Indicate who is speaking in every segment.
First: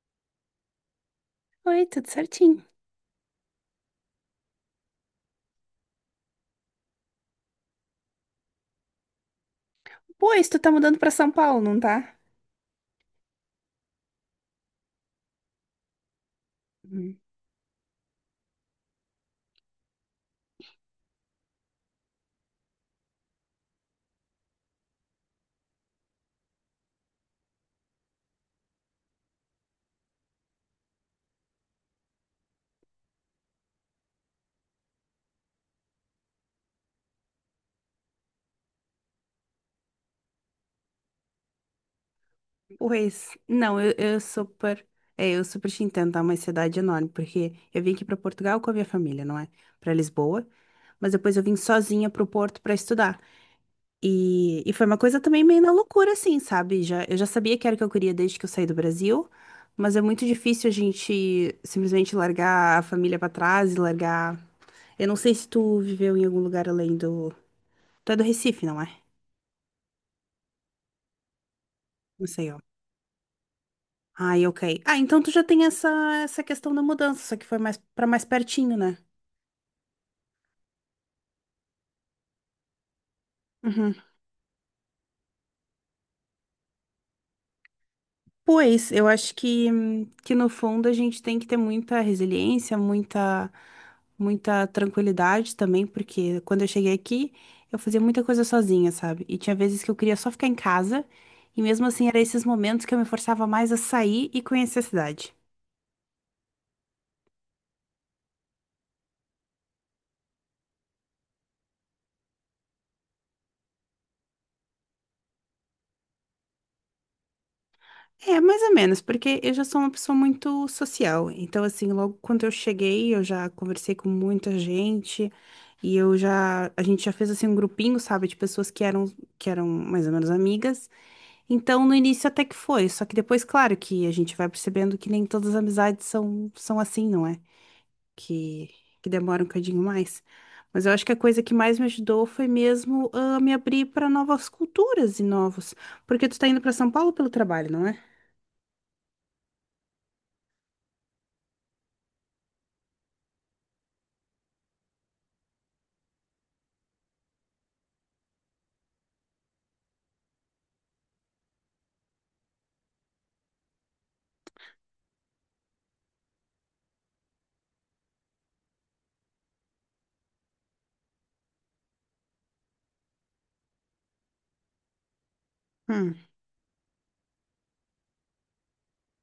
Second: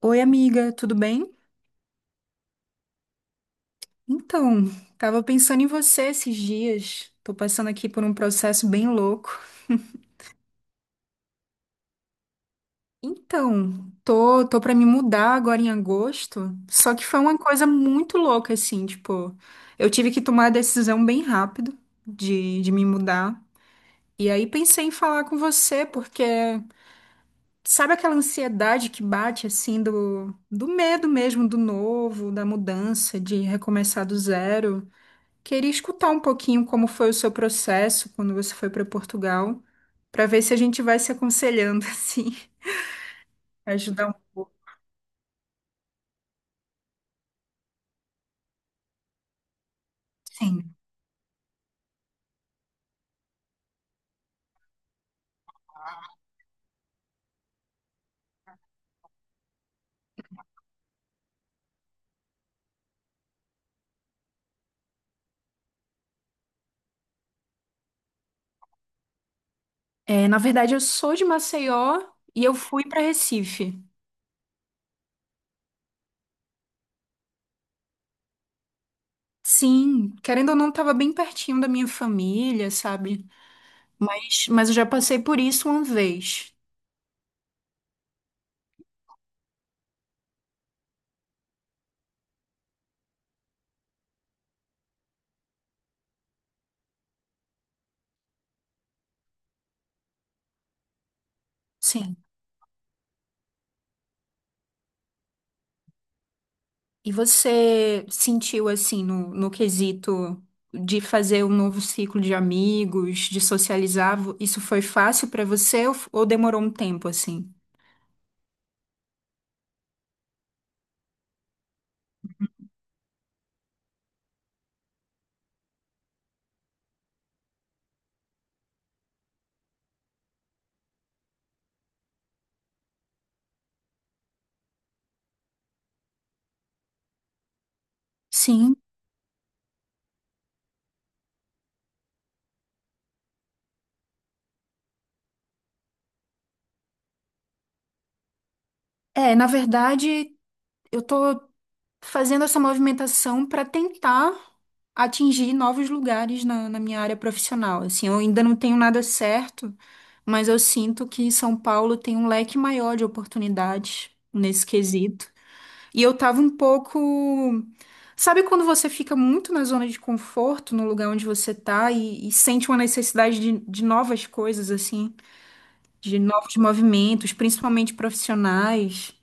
Speaker 1: Oi, amiga, tudo bem?
Speaker 2: Oi, tudo certinho.
Speaker 1: Então, Tava pensando em você esses dias. Tô passando aqui por um processo bem louco.
Speaker 2: Pois, tu tá mudando pra São Paulo, não tá?
Speaker 1: Então, tô para me mudar agora em agosto, só que
Speaker 2: Hum.
Speaker 1: foi uma coisa muito louca assim, tipo, eu tive que tomar a decisão bem rápido de me mudar. E aí pensei em falar com você, porque sabe aquela ansiedade que bate assim do medo mesmo do novo, da mudança, de recomeçar do zero? Queria escutar um pouquinho como foi o seu processo quando você foi para Portugal, para ver se a gente vai se aconselhando assim,
Speaker 2: Pois, não, eu,
Speaker 1: ajudar um.
Speaker 2: eu super. É, eu super te entendo, tá? Uma cidade enorme, porque eu vim aqui pra Portugal com a minha família, não é? Pra Lisboa.
Speaker 1: Sim.
Speaker 2: Mas depois eu vim sozinha pro Porto pra estudar. E foi uma coisa também meio na loucura, assim, sabe? Já, eu já sabia que era o que eu queria desde que eu saí do Brasil, mas é muito difícil a gente simplesmente largar a família pra trás e largar. Eu não sei se tu viveu em algum lugar além do. Tu é do Recife, não é?
Speaker 1: É, na verdade, eu sou de Maceió
Speaker 2: Não
Speaker 1: e
Speaker 2: sei.
Speaker 1: eu fui para Recife.
Speaker 2: Ai, ok. Ah, então tu já tem essa, essa questão da mudança, só que foi mais para mais pertinho, né?
Speaker 1: Sim, querendo ou não, estava bem pertinho da minha família, sabe?
Speaker 2: Uhum.
Speaker 1: Mas eu já passei por isso uma vez.
Speaker 2: Pois, eu acho que no fundo a gente tem que ter muita resiliência, muita, muita tranquilidade também, porque quando eu cheguei aqui, eu fazia muita coisa sozinha, sabe? E tinha vezes que eu queria só ficar em casa, e mesmo assim
Speaker 1: Sim.
Speaker 2: eram esses momentos que eu me forçava mais a sair e conhecer a cidade.
Speaker 1: E você sentiu assim no quesito de fazer um novo ciclo de amigos, de socializar, isso foi fácil para você ou, ou demorou um tempo assim?
Speaker 2: É, mais ou menos, porque eu já sou uma pessoa muito social. Então, assim, logo quando eu cheguei, eu já conversei com muita gente e eu já, a gente já fez assim um grupinho, sabe, de pessoas que eram mais ou menos amigas. Então, no início até que foi, só que depois, claro, que a gente vai percebendo que nem todas as amizades são assim, não é? Que
Speaker 1: Sim.
Speaker 2: que demora um bocadinho mais. Mas eu acho que a coisa que mais me ajudou foi mesmo me abrir para novas culturas e novos, porque tu tá indo para São Paulo pelo trabalho, não é?
Speaker 1: É, na verdade, eu tô fazendo essa movimentação para tentar atingir novos lugares na minha área profissional. Assim, eu ainda não tenho nada certo, mas eu sinto que São Paulo tem um leque maior de oportunidades nesse quesito. E eu tava um pouco. Sabe quando você fica muito na zona de conforto, no lugar onde você tá, e sente uma necessidade de novas coisas, assim,
Speaker 2: Hum.
Speaker 1: de novos movimentos, principalmente profissionais?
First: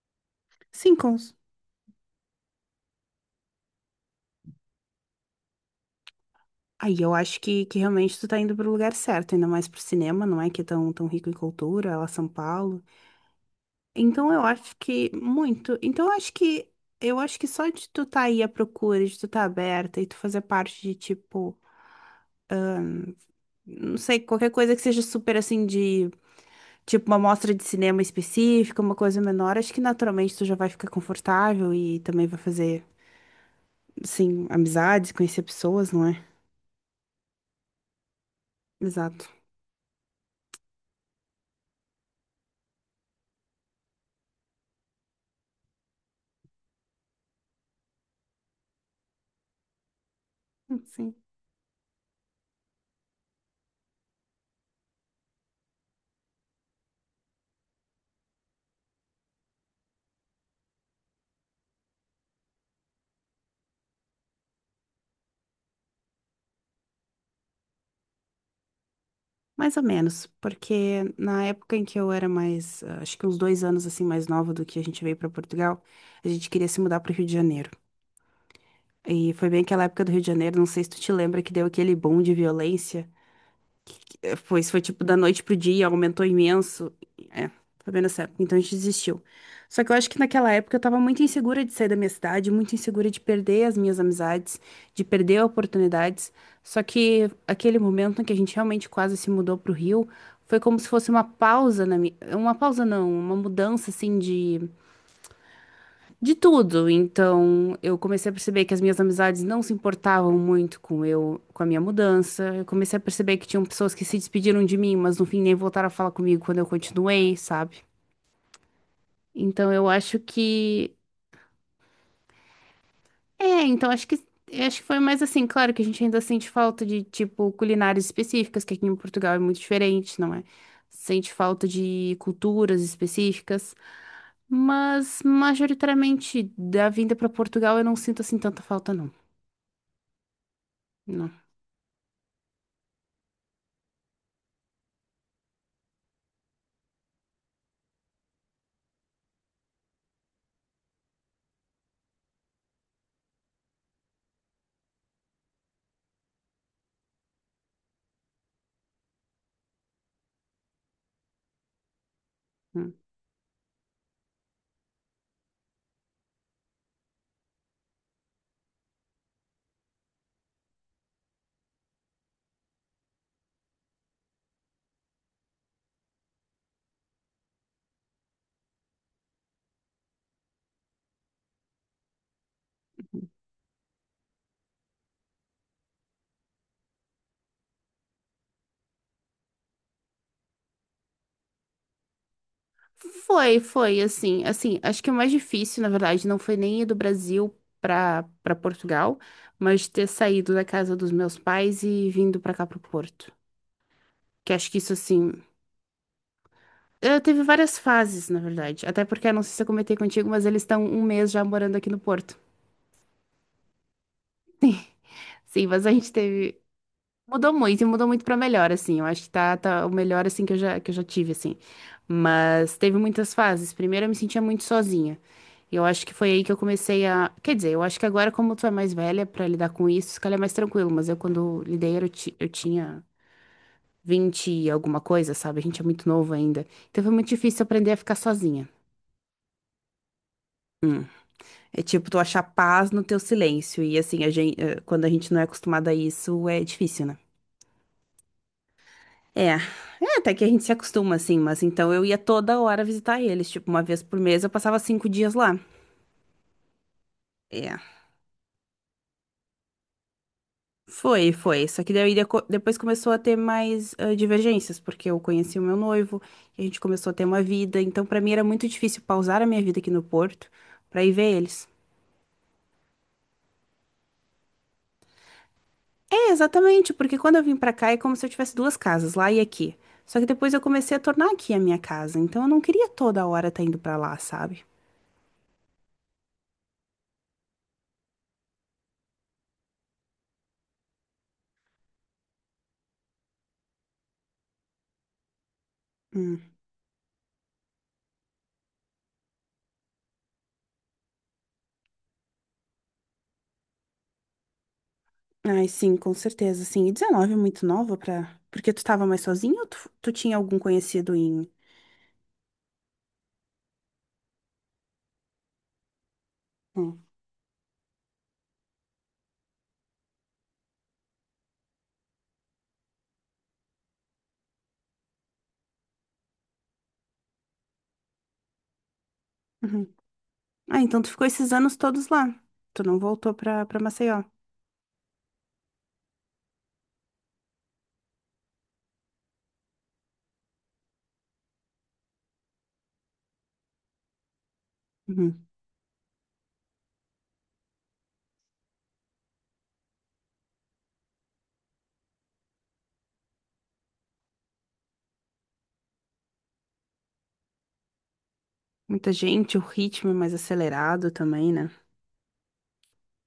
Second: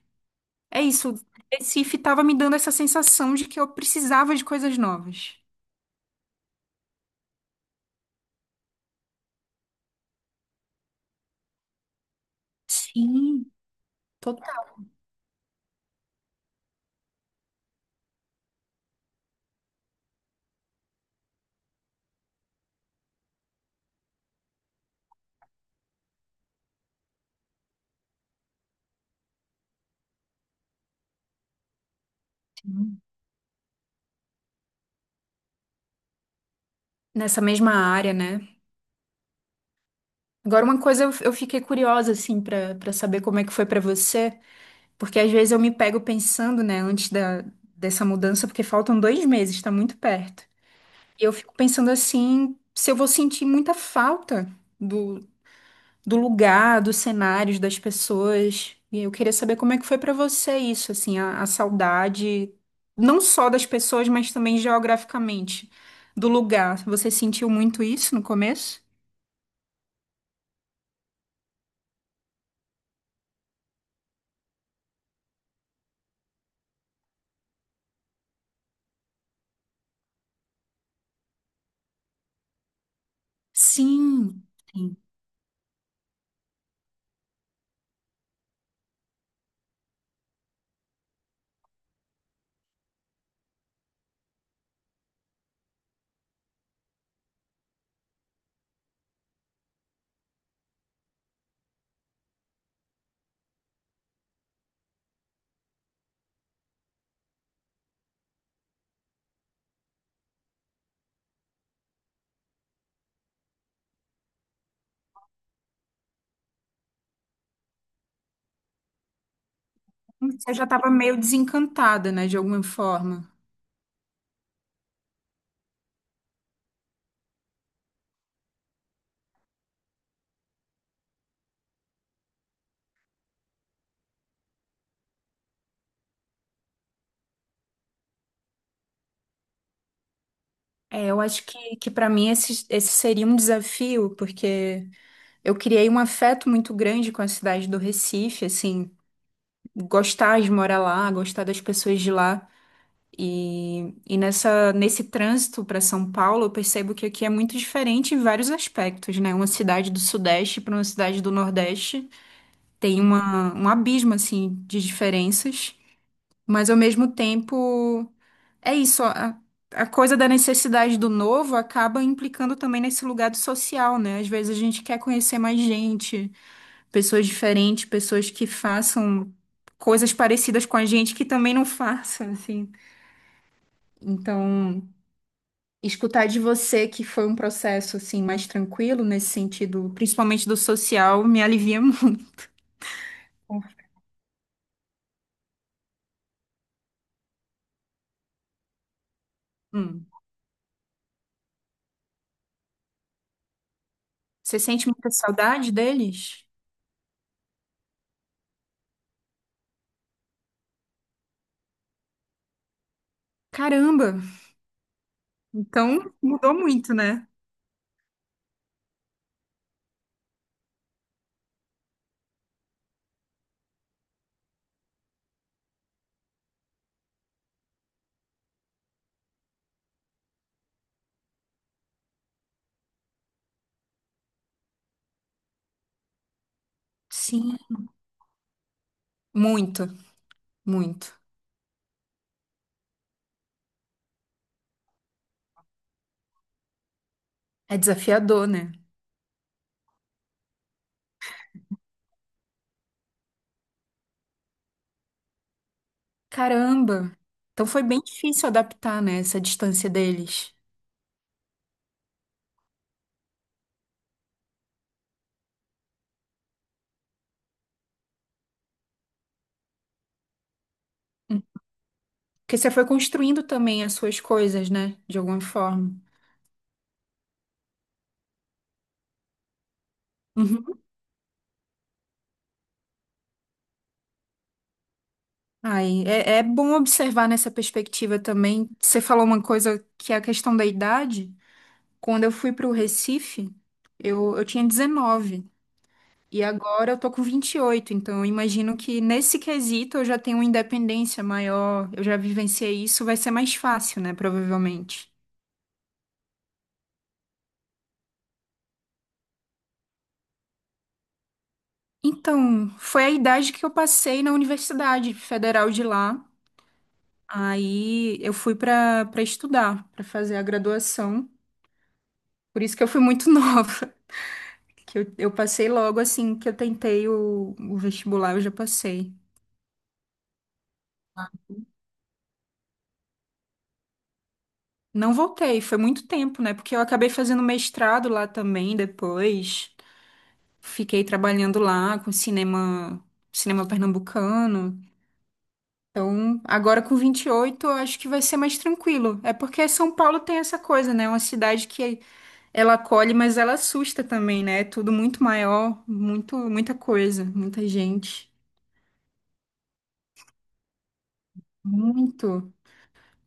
Speaker 1: É
Speaker 2: Sim,
Speaker 1: isso.
Speaker 2: cons.
Speaker 1: Recife tava me dando essa sensação de que eu precisava de coisas novas.
Speaker 2: Aí eu acho que realmente tu tá indo pro lugar certo, ainda mais pro cinema, não é? Que é tão, tão rico em cultura, lá São Paulo.
Speaker 1: Sim,
Speaker 2: Então eu
Speaker 1: total.
Speaker 2: acho que muito. Então eu acho que só de tu tá aí à procura, de tu tá aberta e tu fazer parte de tipo, não sei, qualquer coisa que seja super assim de tipo uma mostra de cinema específica, uma coisa menor, acho que naturalmente tu já vai ficar confortável e também vai fazer, assim, amizades, conhecer pessoas, não é?
Speaker 1: Nessa mesma área, né?
Speaker 2: Exato.
Speaker 1: Agora, uma coisa eu fiquei curiosa, assim, pra para saber como é que foi pra você. Porque às vezes eu me pego pensando, né, antes dessa mudança, porque faltam dois meses, tá muito perto.
Speaker 2: Sim.
Speaker 1: E eu fico pensando assim, se eu vou sentir muita falta do, do lugar, dos cenários, das pessoas. E eu queria saber como é que foi pra você isso, assim, a saudade, não só das pessoas, mas também geograficamente, do lugar. Você sentiu muito isso no começo?
Speaker 2: Mais ou menos, porque na época em que eu era mais, acho que uns dois anos assim mais nova do que a gente veio para Portugal, a gente queria se mudar para o Rio de Janeiro. E foi bem aquela época do Rio de Janeiro, não sei se tu te lembra que deu aquele boom de violência. É,
Speaker 1: Sim.
Speaker 2: Isso foi
Speaker 1: Sim.
Speaker 2: tipo da noite pro dia, aumentou imenso. É, foi bem nessa época, então a gente desistiu. Só que eu acho que naquela época eu tava muito insegura de sair da minha cidade, muito insegura de perder as minhas amizades, de perder oportunidades. Só que aquele momento em que a gente realmente quase se mudou pro Rio, foi como se fosse uma pausa na minha, uma pausa não, uma mudança assim de tudo. Então, eu comecei a perceber que as minhas amizades não se importavam muito com eu, com a minha mudança. Eu comecei a perceber que tinham pessoas que se despediram de mim, mas no fim nem voltaram a falar comigo quando eu continuei, sabe? Então, eu acho
Speaker 1: Você já estava
Speaker 2: que
Speaker 1: meio desencantada, né, de alguma forma.
Speaker 2: é, então acho que foi mais assim, claro que a gente ainda sente falta de tipo culinárias específicas, que aqui em Portugal é muito diferente, não é? Sente falta de culturas específicas, mas majoritariamente da vinda para Portugal eu não sinto assim tanta falta, não.
Speaker 1: É, eu acho que para mim esse seria um desafio, porque eu criei um afeto muito grande com a cidade do Recife, assim, gostar de morar lá, gostar das pessoas de lá. E nesse trânsito para São Paulo, eu percebo que aqui é muito diferente em vários aspectos, né? Uma cidade do Sudeste para uma cidade do Nordeste
Speaker 2: Não.
Speaker 1: tem um abismo, assim, de diferenças, mas ao mesmo tempo. É isso, a coisa da necessidade do novo acaba implicando também nesse lugar do social, né? Às vezes a gente quer conhecer mais gente, pessoas diferentes, pessoas que façam coisas parecidas com a gente que também não façam, assim. Então, escutar de você que foi um processo assim mais tranquilo nesse sentido, principalmente do social, me alivia
Speaker 2: Foi,
Speaker 1: muito.
Speaker 2: foi, assim, assim, acho que o mais difícil, na verdade, não foi nem ir do Brasil para Portugal, mas ter
Speaker 1: Hum.
Speaker 2: saído da casa dos meus pais e vindo para cá pro Porto. Que
Speaker 1: Você
Speaker 2: acho que
Speaker 1: sente
Speaker 2: isso,
Speaker 1: muita
Speaker 2: assim,
Speaker 1: saudade deles?
Speaker 2: eu teve várias fases, na verdade, até porque, eu não sei se eu comentei contigo, mas eles estão um mês já morando aqui no Porto.
Speaker 1: Caramba,
Speaker 2: Sim, mas a
Speaker 1: então
Speaker 2: gente
Speaker 1: mudou
Speaker 2: teve.
Speaker 1: muito, né?
Speaker 2: Mudou muito e mudou muito pra melhor, assim. Eu acho que tá, tá o melhor, assim, que eu já tive, assim. Mas teve muitas fases. Primeiro eu me sentia muito sozinha. E eu acho que foi aí que eu comecei a. Quer dizer, eu acho que agora, como tu é mais velha pra lidar com isso, se calhar é mais tranquilo. Mas eu, quando lidei, eu, eu tinha 20 e alguma coisa, sabe? A gente é muito novo ainda. Então foi muito
Speaker 1: Sim,
Speaker 2: difícil aprender a ficar sozinha.
Speaker 1: muito, muito.
Speaker 2: É tipo tu achar paz no teu silêncio. E assim, a gente, quando a gente não é acostumado a isso, é difícil, né?
Speaker 1: É desafiador, né?
Speaker 2: É, é, até que a gente se acostuma assim, mas então eu ia toda hora visitar eles, tipo, uma vez por mês eu passava cinco dias lá.
Speaker 1: Caramba! Então
Speaker 2: É,
Speaker 1: foi bem difícil adaptar, né, essa distância deles.
Speaker 2: foi, foi. Só que daí depois começou a ter mais divergências, porque eu conheci o meu noivo, e a gente começou a ter uma vida, então pra mim era muito difícil pausar a minha vida aqui no Porto pra ir ver
Speaker 1: Hum.
Speaker 2: eles.
Speaker 1: Porque você foi construindo também as suas coisas, né? De alguma forma.
Speaker 2: É, exatamente, porque quando eu vim pra cá é como se eu tivesse duas casas, lá e aqui. Só que depois eu
Speaker 1: Uhum.
Speaker 2: comecei a tornar aqui a minha casa, então eu não queria toda hora estar indo pra lá, sabe?
Speaker 1: Aí, é bom observar nessa perspectiva também. Você falou uma coisa que é a questão da idade. Quando eu fui para o Recife, eu tinha 19. E
Speaker 2: Hum.
Speaker 1: agora eu tô com 28. Então, eu imagino que nesse quesito eu já tenho uma independência maior. Eu já vivenciei isso, vai ser mais fácil, né? Provavelmente.
Speaker 2: Ai, sim, com certeza, sim. E 19 é muito nova pra. Porque tu tava mais sozinho ou tu, tu tinha algum conhecido em.
Speaker 1: Então, foi a idade que eu passei na Universidade Federal de lá.
Speaker 2: Hum.
Speaker 1: Aí eu fui para estudar, para fazer a graduação. Por isso que eu fui muito nova, que eu passei logo assim que eu tentei o vestibular, eu já passei.
Speaker 2: Uhum. Ah, então tu ficou esses anos todos lá. Tu não voltou pra, pra Maceió.
Speaker 1: Não voltei, foi muito tempo, né? Porque eu acabei fazendo mestrado lá também depois. Fiquei trabalhando lá com cinema, cinema pernambucano.
Speaker 2: Uhum.
Speaker 1: Então, agora com 28, eu acho que vai ser mais tranquilo. É porque São Paulo tem essa coisa, né? É uma cidade que ela acolhe, mas ela assusta também, né? É tudo muito maior, muito, muita coisa, muita gente.
Speaker 2: Muita gente, o ritmo é mais acelerado também, né?
Speaker 1: Muito.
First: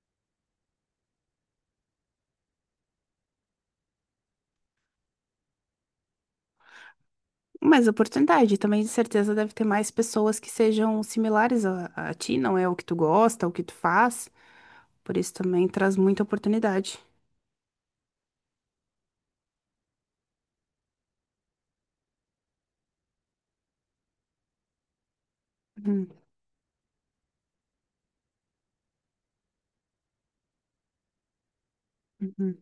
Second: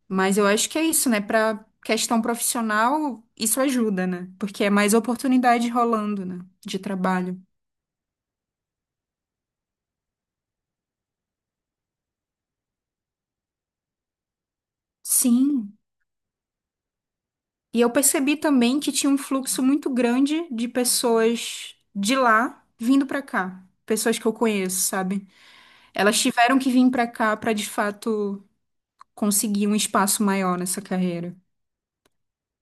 Speaker 1: Mas eu acho que é isso, né? Para questão profissional, isso ajuda, né? Porque é mais oportunidade rolando, né? De trabalho.
Speaker 2: Mais oportunidade, também de certeza deve ter mais pessoas que sejam similares a ti, não é o que tu gosta, é o que tu faz. Por isso também
Speaker 1: Sim.
Speaker 2: traz muita oportunidade.
Speaker 1: E eu percebi também que tinha um fluxo muito grande de pessoas de lá vindo pra cá. Pessoas que eu conheço, sabe?
Speaker 2: Uhum.
Speaker 1: Elas tiveram que vir pra cá pra de fato conseguir um espaço maior nessa carreira.
Speaker 2: Uhum.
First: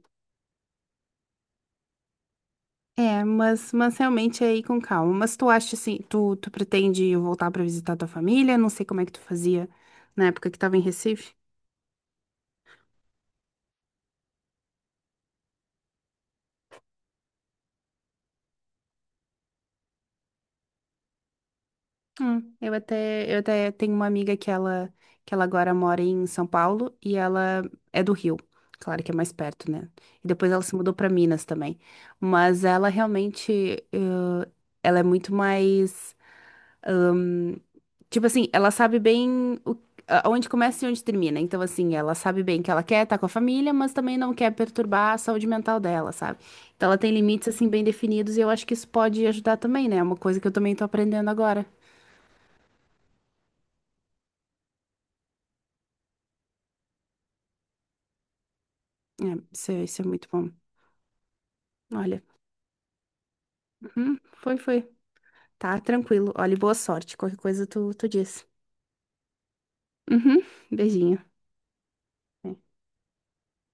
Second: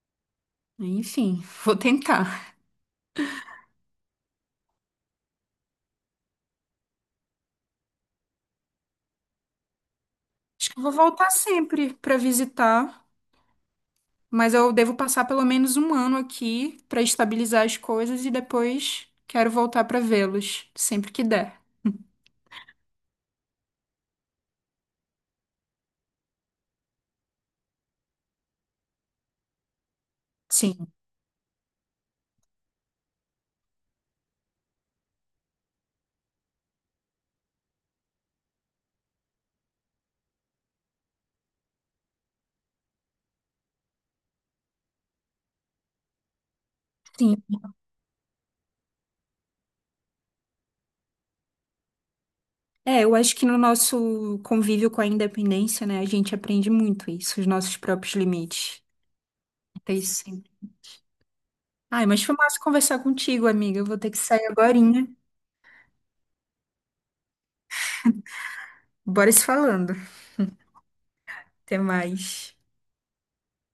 Speaker 1: Enfim, vou tentar.
Speaker 2: É, mas realmente é aí com calma. Mas tu acha assim, tu, tu pretende voltar pra visitar tua família? Não sei como é que tu fazia na época que
Speaker 1: Acho
Speaker 2: tava
Speaker 1: que
Speaker 2: em
Speaker 1: eu vou voltar
Speaker 2: Recife.
Speaker 1: sempre pra visitar, mas eu devo passar pelo menos um ano aqui pra estabilizar as coisas e depois quero voltar pra vê-los sempre que der.
Speaker 2: Eu até tenho uma amiga que ela agora mora em São Paulo e ela é do Rio. Claro que é mais perto, né? E depois ela se
Speaker 1: Sim,
Speaker 2: mudou pra Minas também. Mas ela realmente, eh, ela é muito mais hum, tipo assim, ela sabe bem onde começa e onde termina. Então, assim, ela sabe bem que ela quer estar com a família, mas também não quer perturbar a saúde mental dela, sabe? Então, ela tem
Speaker 1: sim.
Speaker 2: limites, assim, bem definidos e eu acho que isso pode ajudar também, né? É uma coisa que eu também tô aprendendo agora.
Speaker 1: É, eu acho que no nosso convívio com a independência, né, a gente aprende muito isso, os nossos próprios limites.
Speaker 2: É, isso, é
Speaker 1: Então,
Speaker 2: isso é
Speaker 1: isso
Speaker 2: muito bom.
Speaker 1: sempre. Ai,
Speaker 2: Olha,
Speaker 1: mas foi massa conversar contigo, amiga. Eu vou ter
Speaker 2: uhum,
Speaker 1: que sair
Speaker 2: foi,
Speaker 1: agora.
Speaker 2: foi. Tá, tranquilo. Olha, e boa sorte. Qualquer coisa tu, tu diz.
Speaker 1: Bora se falando.
Speaker 2: Uhum, beijinho.
Speaker 1: Até mais.
Speaker 2: É.